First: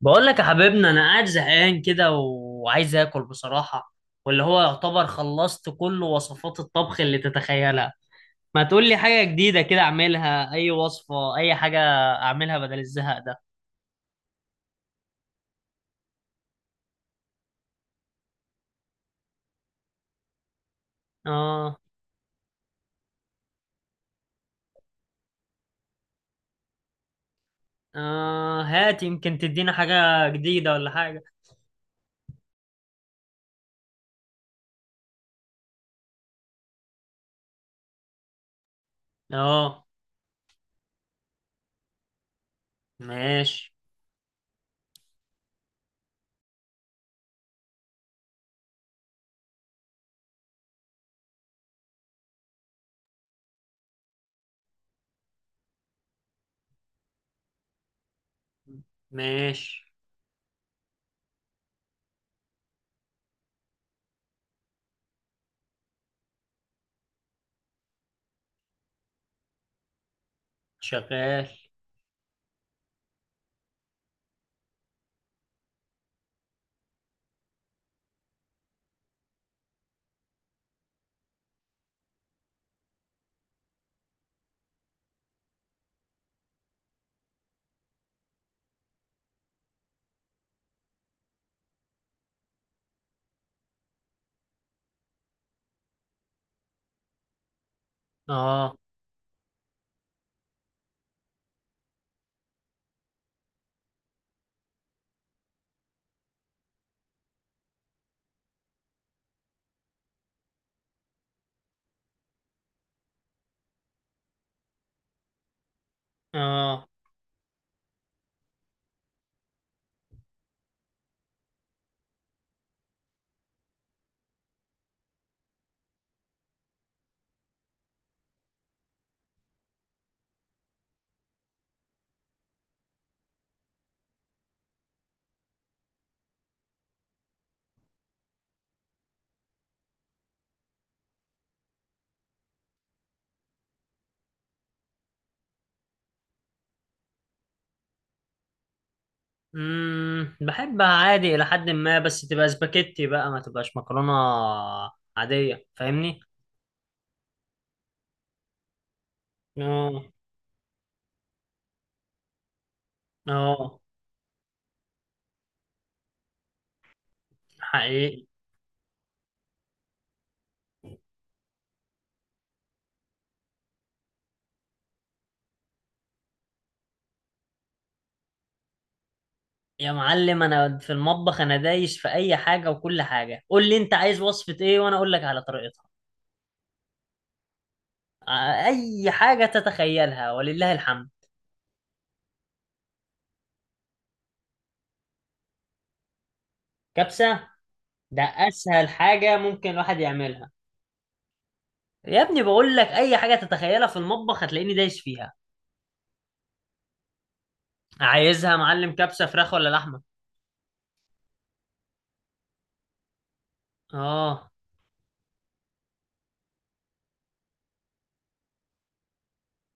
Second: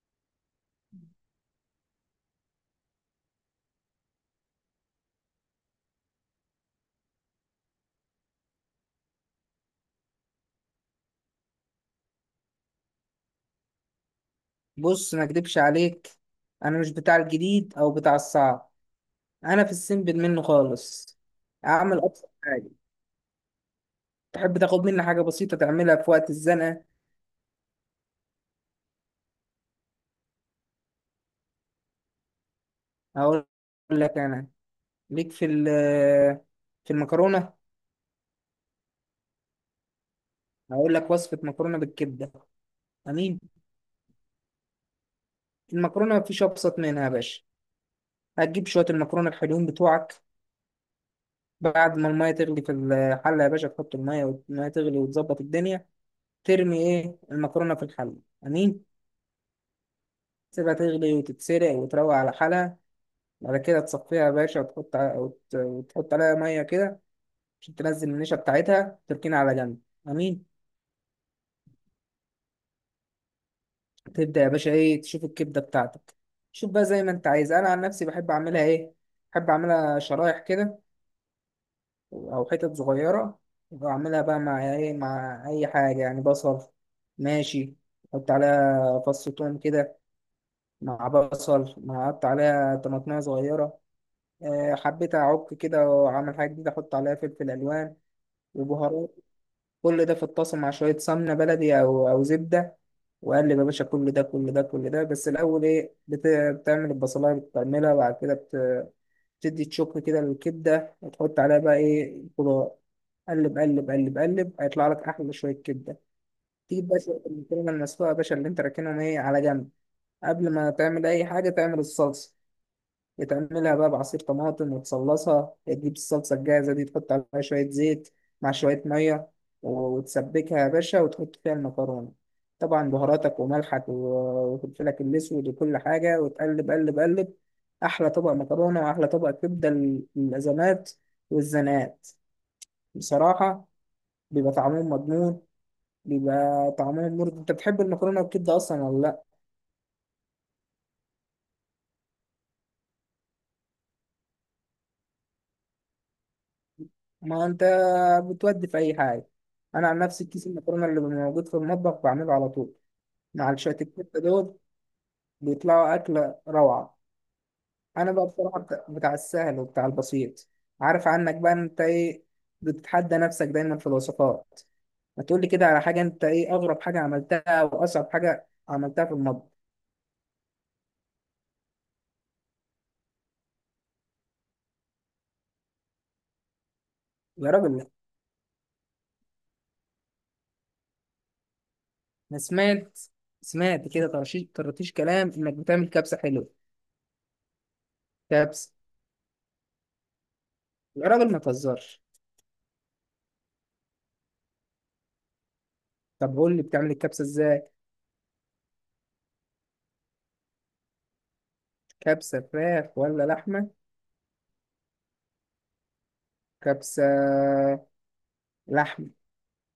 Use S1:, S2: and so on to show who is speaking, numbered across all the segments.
S1: بقول لك يا حبيبنا انا قاعد زهقان كده وعايز اكل بصراحة. واللي هو يعتبر خلصت كل وصفات الطبخ اللي تتخيلها. ما تقول لي حاجة جديدة كده اعملها، اي وصفة اي حاجة اعملها بدل الزهق ده.
S2: بص، ما اكدبش عليك. انا مش بتاع الجديد او بتاع الصعب. انا في السيمبل منه خالص.
S1: اه.
S2: اعمل ابسط حاجه. تحب تاخد مني حاجه بسيطه تعملها في وقت الزنقه؟
S1: اه، هات يمكن تدينا حاجة جديدة ولا حاجة.
S2: اقول لك انا ليك في المكرونه.
S1: اه
S2: هقول لك وصفه مكرونه بالكبده. امين.
S1: ماشي.
S2: المكرونه مفيش ابسط منها يا باشا. هتجيب شويه المكرونه الحلوين بتوعك. بعد ما الميه تغلي في الحله يا باشا، تحط الميه والميه تغلي وتظبط الدنيا. ترمي ايه المكرونه في الحله. امين.
S1: ماشي.
S2: تسيبها تغلي وتتسلق وتروق على حالها. بعد كده تصفيها يا باشا وتحط عليها مية كده عشان تنزل النشا بتاعتها، تركينها على جنب. أمين.
S1: شغال.
S2: تبدأ يا باشا إيه تشوف الكبدة بتاعتك. شوف بقى زي ما أنت عايز، أنا عن نفسي بحب أعملها إيه، بحب أعملها شرايح كده أو حتت صغيرة. وأعملها بقى مع إيه، مع أي حاجة يعني بصل. ماشي. أحط عليها فص توم كده، مع بصل، مع أحط عليها طماطمية صغيرة. آه، حبيت أعك كده وأعمل حاجة جديدة، أحط عليها فلفل ألوان
S1: اه.
S2: وبهارات. كل ده في الطاسة مع شوية سمنة بلدي أو زبدة. وأقلب يا باشا كل ده كل ده كل ده، بس الأول إيه بتعمل البصلاية، بتعملها وبعد كده بتدي تشك كده للكبدة وتحط عليها بقى إيه الخضار. قلب قلب قلب قلب هيطلع لك أحلى شوية كبدة. تجيب
S1: اه.
S2: بقى شوية المكرونة المسلوقة يا باشا اللي أنت راكنهم إيه على جنب. قبل ما تعمل أي حاجة تعمل الصلصة. بتعملها بقى بعصير طماطم وتصلصها، تجيب الصلصة الجاهزة دي تحط عليها شوية زيت مع شوية مية وتسبكها يا باشا وتحط فيها المكرونة. طبعا بهاراتك وملحك وفلفلك الأسود وكل حاجة وتقلب قلب قلب. أحلى طبق مكرونة وأحلى طبق كبدة للأزمات والزنات بصراحة. بيبقى طعمهم مضمون. بيبقى طعمهم مرضي. أنت بتحب المكرونة والكبدة أصلا ولا لأ؟
S1: بحبها عادي الى حد ما، بس تبقى سباكيتي بقى، ما تبقاش مكرونة عادية، فاهمني.
S2: ما انت بتودي في اي حاجه. انا عن
S1: اه.
S2: نفسي كيس المكرونه اللي موجود في المطبخ بعمله على طول مع
S1: اه.
S2: الشات الكوتة دول، بيطلعوا اكله روعه. انا
S1: حقيقي.
S2: بقى بصراحه بتاع السهل وبتاع البسيط. عارف عنك بقى انت ايه، بتتحدى نفسك دايما في الوصفات. ما تقولي كده على حاجه، انت ايه اغرب حاجه عملتها واصعب حاجه عملتها في المطبخ؟
S1: يا معلم انا في المطبخ انا دايس في اي حاجه وكل حاجه، قول لي انت عايز وصفه ايه وانا اقول لك على طريقتها.
S2: يا راجل لا،
S1: اي حاجه تتخيلها ولله الحمد.
S2: انا سمعت كده طرطيش طرطيش كلام انك بتعمل كبسه حلوه.
S1: كبسه. ده
S2: كبسه؟
S1: اسهل حاجه ممكن الواحد يعملها.
S2: يا راجل ما تهزرش.
S1: يا ابني بقول لك اي حاجه تتخيلها في المطبخ هتلاقيني دايس فيها.
S2: طب قول لي بتعمل الكبسه ازاي.
S1: عايزها يا معلم كبسه فراخ ولا لحمه؟
S2: كبسة فراخ ولا لحمة؟
S1: اه.
S2: كبسة لحمة.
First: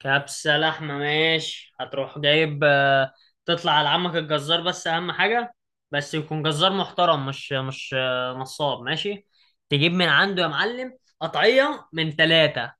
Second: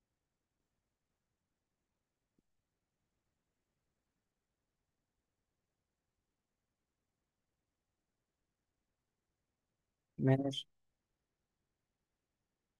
S1: كبسة لحمة، ماشي. هتروح جايب تطلع على عمك الجزار، بس أهم حاجة يكون جزار محترم، مش نصاب، ماشي. تجيب من عنده يا
S2: ماشي.
S1: معلم قطعية من 3،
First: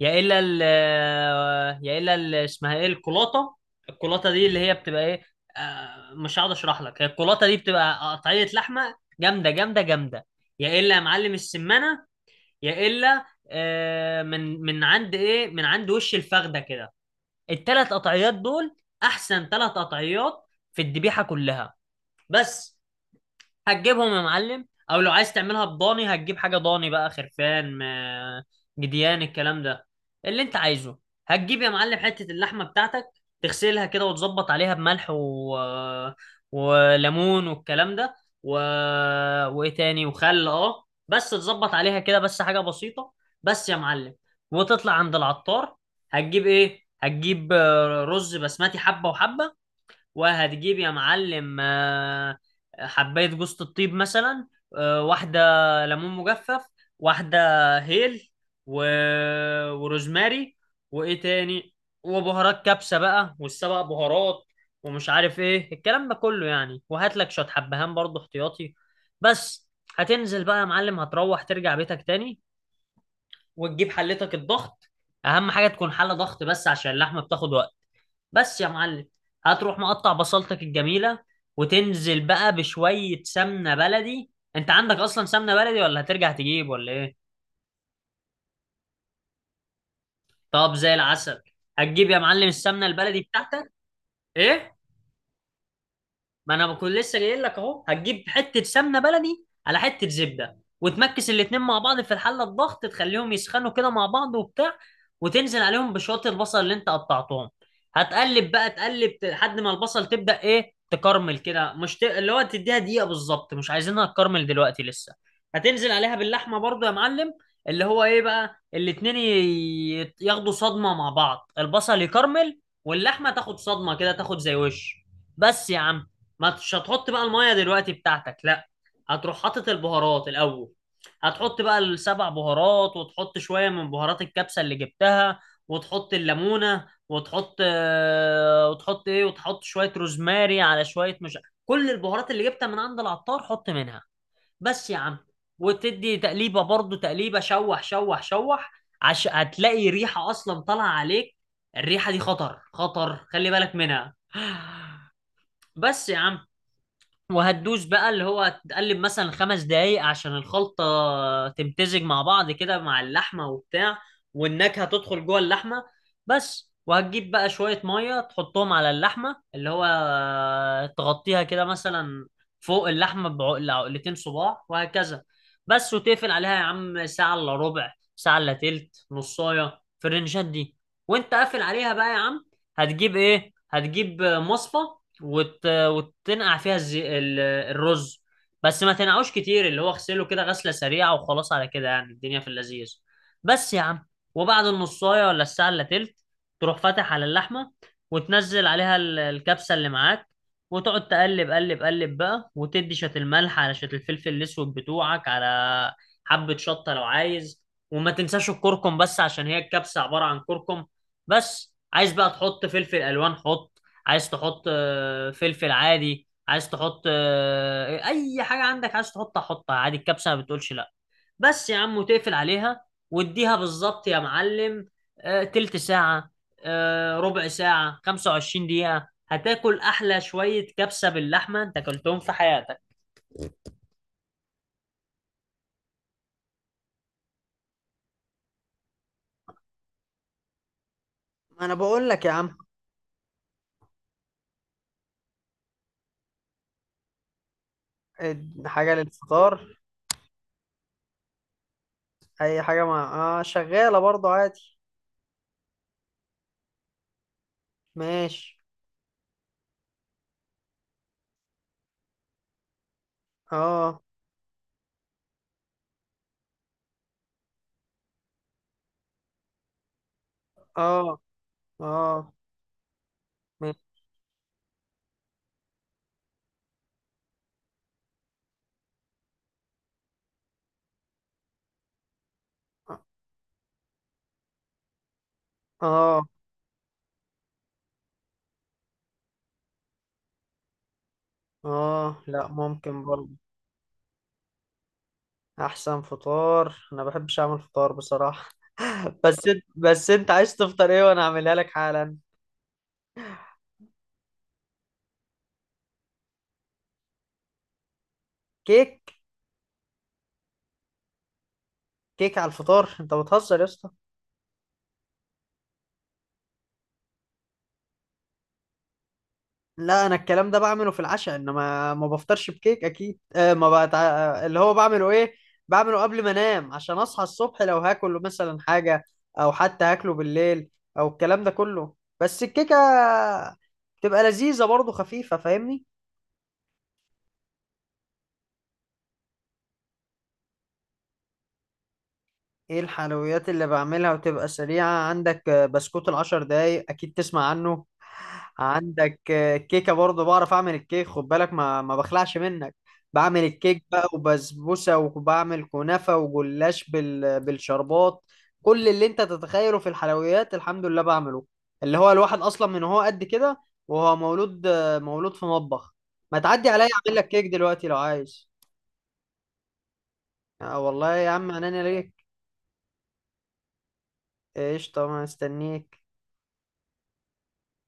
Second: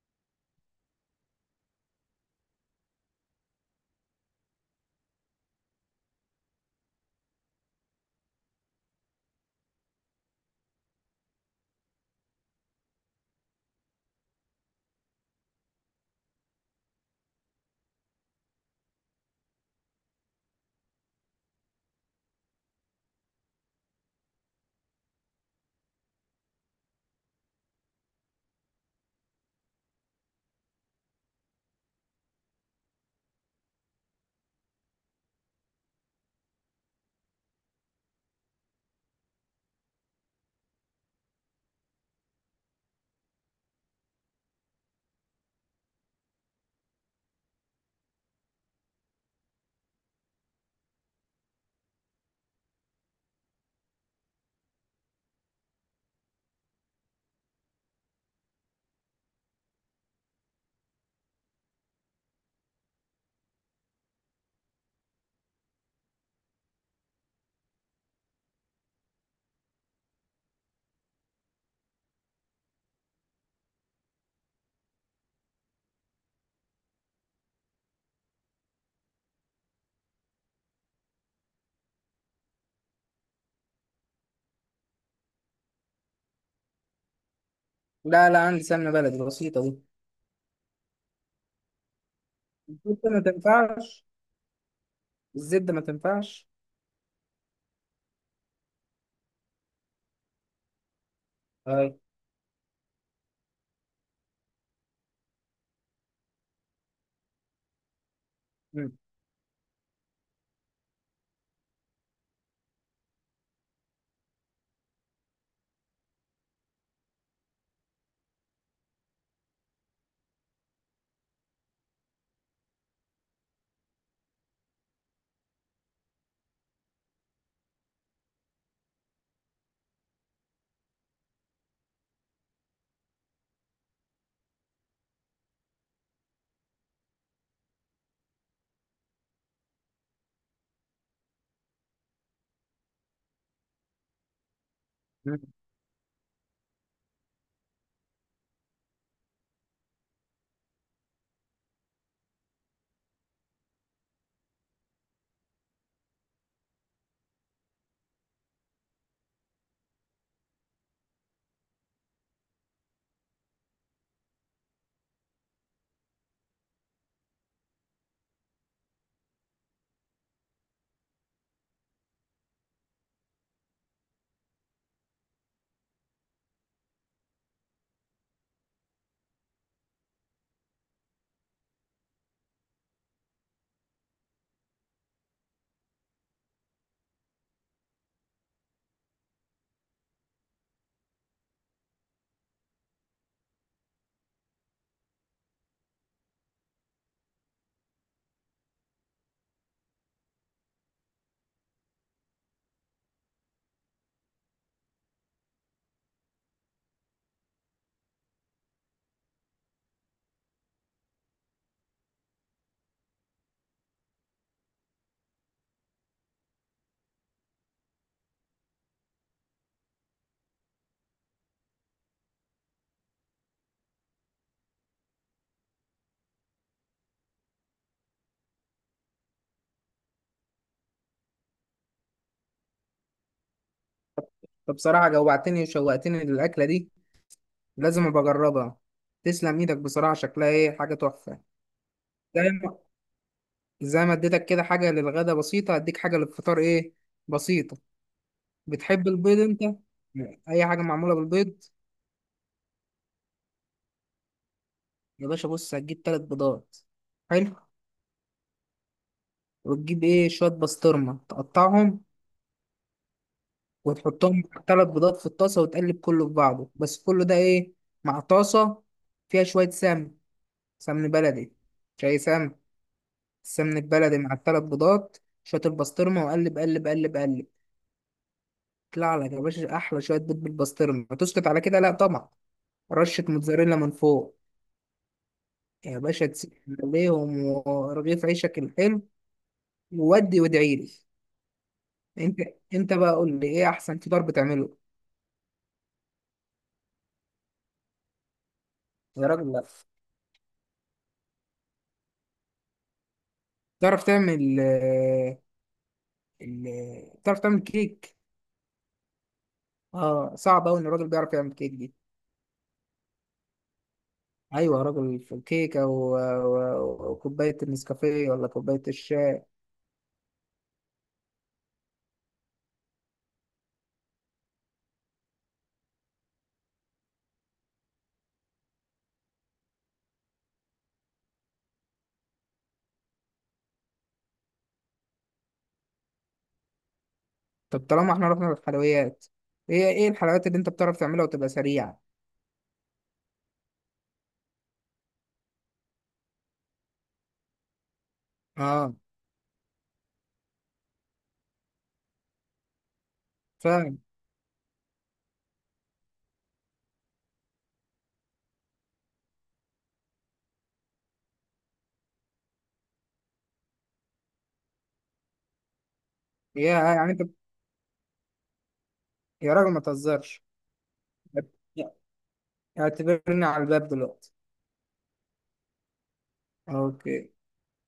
S1: يا إلا ال اسمها إيه، الكولاطة. الكولاطة دي اللي هي بتبقى إيه، مش هقعد أشرح لك، هي الكولاطة دي بتبقى قطعية لحمة جامدة جامدة جامدة. يا إلا يا معلم السمنة، يا إلا من عند إيه، من عند وش الفخدة كده. الـ3 قطعيات دول احسن 3 قطعيات في الذبيحه كلها. بس. هتجيبهم يا معلم، او لو عايز تعملها بضاني هتجيب حاجه ضاني، بقى خرفان، م- جديان، الكلام ده اللي انت عايزه. هتجيب يا معلم حته اللحمه بتاعتك، تغسلها كده وتظبط عليها بملح وليمون والكلام ده، و... وايه تاني، وخل بس، تظبط عليها كده بس حاجه بسيطه، بس يا معلم. وتطلع عند العطار، هتجيب ايه، هتجيب رز بسمتي حبه وحبه، وهتجيب يا معلم حباية جوزة الطيب مثلا، واحدة ليمون مجفف، واحدة هيل، و... وروزماري، وإيه تاني، وبهارات كبسة بقى، والسبع بهارات، ومش عارف إيه الكلام ده كله يعني. وهات لك شوية حبهان برضه احتياطي، بس. هتنزل بقى يا معلم، هتروح ترجع بيتك تاني وتجيب حلتك الضغط، أهم حاجة تكون حلة ضغط بس عشان اللحمة بتاخد وقت، بس يا معلم. هتروح مقطع بصلتك الجميلة، وتنزل بقى بشوية سمنة بلدي. انت عندك اصلا سمنة بلدي ولا هترجع تجيب ولا ايه؟
S2: لا لا، عندي سمنة بلدي بسيطة دي.
S1: طب زي العسل. هتجيب يا معلم السمنة
S2: الزبدة ما
S1: البلدي بتاعتك.
S2: تنفعش.
S1: ايه؟
S2: الزبدة ما تنفعش.
S1: ما انا بكون لسه جاي لك اهو، هتجيب حته سمنه بلدي على حته زبده وتمكس الاتنين مع
S2: أي.
S1: بعض في الحله الضغط، تخليهم يسخنوا كده مع بعض وبتاع، وتنزل عليهم بشويه البصل اللي انت قطعتهم. هتقلب بقى، لحد ما البصل تبدا ايه، تكرمل كده، مش ت... اللي هو تديها دقيقه بالظبط، مش عايزينها تكرمل دلوقتي لسه. هتنزل عليها باللحمه برضو يا معلم، اللي هو ايه بقى، الاتنين ياخدوا صدمه مع بعض، البصل يكرمل واللحمه تاخد صدمه كده، تاخد زي وش، بس يا عم. ما تش، هتحط بقى المية دلوقتي بتاعتك؟ لا، هتروح حاطط البهارات الأول. هتحط بقى السبع بهارات، وتحط شوية من بهارات الكبسة اللي جبتها، وتحط الليمونة، وتحط ايه، وتحط شوية روزماري على شوية، مش كل البهارات اللي جبتها من عند العطار حط منها، بس يا عم. وتدي تقليبة برضو، تقليبة شوح شوح شوح، هتلاقي ريحة أصلا طالعة عليك، الريحة دي خطر خطر، خلي بالك منها. بس يا عم. وهتدوس بقى اللي هو تقلب مثلا 5 دقايق عشان الخلطة تمتزج مع بعض كده مع اللحمة وبتاع، والنكهة تدخل جوه اللحمة، بس. وهتجيب بقى شوية مية تحطهم على اللحمة، اللي هو تغطيها كده مثلا، فوق اللحمة بعقلة عقلتين صباع وهكذا، بس. وتقفل عليها يا عم ساعة إلا ربع، ساعة إلا تلت، نصاية في الرنجات دي. وانت قافل عليها بقى يا عم هتجيب ايه، هتجيب مصفى، وتنقع فيها الرز، بس ما تنقعوش كتير، اللي هو اغسله كده غسله سريعه وخلاص، على كده يعني الدنيا في اللذيذ، بس يا عم. وبعد النصايه ولا الساعه الا تلت تروح فاتح على اللحمه، وتنزل عليها الكبسه اللي معاك، وتقعد تقلب، قلب قلب بقى، وتدي شويه الملح على شويه الفلفل الاسود بتوعك، على حبه شطه لو عايز، وما تنساش الكركم بس، عشان هي الكبسه عباره عن كركم. بس عايز بقى تحط فلفل الوان حط، عايز تحط فلفل عادي، عايز تحط اي حاجه عندك عايز تحطها حطها عادي، الكبسه ما بتقولش لا. بس يا عم، وتقفل عليها واديها بالظبط يا معلم تلت ساعه، ربع ساعه، 25 دقيقه، هتاكل احلى شويه كبسه باللحمه انت اكلتهم في حياتك.
S2: فبصراحة جوعتني وشوقتني للأكلة دي، لازم أبقى أجربها. تسلم إيدك بصراحة، شكلها إيه حاجة تحفة. زي ما زي ما اديتك كده حاجة للغدا بسيطة، هديك حاجة للفطار إيه بسيطة.
S1: اديها.
S2: بتحب البيض أنت؟
S1: للفطار.
S2: أي حاجة معمولة بالبيض.
S1: اي حاجه مع، شغاله برضو عادي.
S2: يا باشا بص هتجيب تلات بيضات. حلو.
S1: ماشي.
S2: وتجيب ايه شوية بسطرمة تقطعهم
S1: اه.
S2: وتحطهم مع تلات بيضات في الطاسة وتقلب كله في بعضه، بس كله ده ايه مع طاسة فيها شوية سمن، سمن
S1: اه.
S2: بلدي، مش أي
S1: اه.
S2: سمن. السمن
S1: ماشي.
S2: البلدي مع التلات بيضات، شوية البسطرمة وقلب قلب قلب قلب. يطلع لك يا باشا أحلى شوية بيض بالبسطرمة. هتسكت على كده؟ لأ طبعا. رشة موتزاريلا من فوق يا باشا،
S1: اه.
S2: تسيب عليهم ورغيف عيشك الحلو وودي وادعيلي.
S1: اه.
S2: انت
S1: لا،
S2: انت
S1: ممكن
S2: بقى
S1: برضو.
S2: قول لي ايه احسن فطار بتعمله.
S1: احسن فطار، انا ما بحبش اعمل فطار بصراحه،
S2: يا
S1: بس
S2: راجل
S1: انت
S2: لا،
S1: بس انت عايز تفطر ايه وانا اعملها لك حالا.
S2: تعرف تعمل كيك؟
S1: كيك.
S2: اه صعب أوي إن الراجل بيعرف يعمل كيك دي.
S1: كيك على الفطار، انت بتهزر يا اسطى؟
S2: أيوة يا راجل، في الكيكة وكوباية النسكافيه ولا كوباية الشاي.
S1: لا، انا الكلام ده بعمله في العشاء، انما ما بفطرش بكيك اكيد، ما بقى اللي هو بعمله ايه، بعمله قبل ما انام عشان اصحى الصبح، لو هاكله مثلا حاجه، او حتى هاكله بالليل، او الكلام ده كله، بس الكيكه تبقى لذيذه برضه، خفيفه، فاهمني.
S2: طب طالما احنا رحنا للحلويات، ايه الحلويات اللي انت بتعرف تعملها وتبقى سريعة؟
S1: ايه الحلويات اللي بعملها وتبقى سريعة؟ عندك بسكوت الـ10 دقايق اكيد تسمع عنه،
S2: اه،
S1: عندك كيكة برضه، بعرف اعمل الكيك، خد بالك ما بخلعش منك. بعمل الكيك
S2: فاهم.
S1: بقى، وبسبوسة، وبعمل كنافة وجلاش بالشربات، كل اللي انت تتخيله في الحلويات الحمد لله بعمله. اللي هو الواحد اصلا من هو قد كده وهو مولود، مولود في مطبخ، ما تعدي عليا
S2: يعني
S1: اعمل
S2: انت.
S1: لك كيك دلوقتي لو عايز.
S2: يا راجل ما تهزرش،
S1: آه والله يا عم عناني ليك.
S2: اعتبرني على الباب دلوقتي.
S1: قشطة، ما استنيك.
S2: اوكي.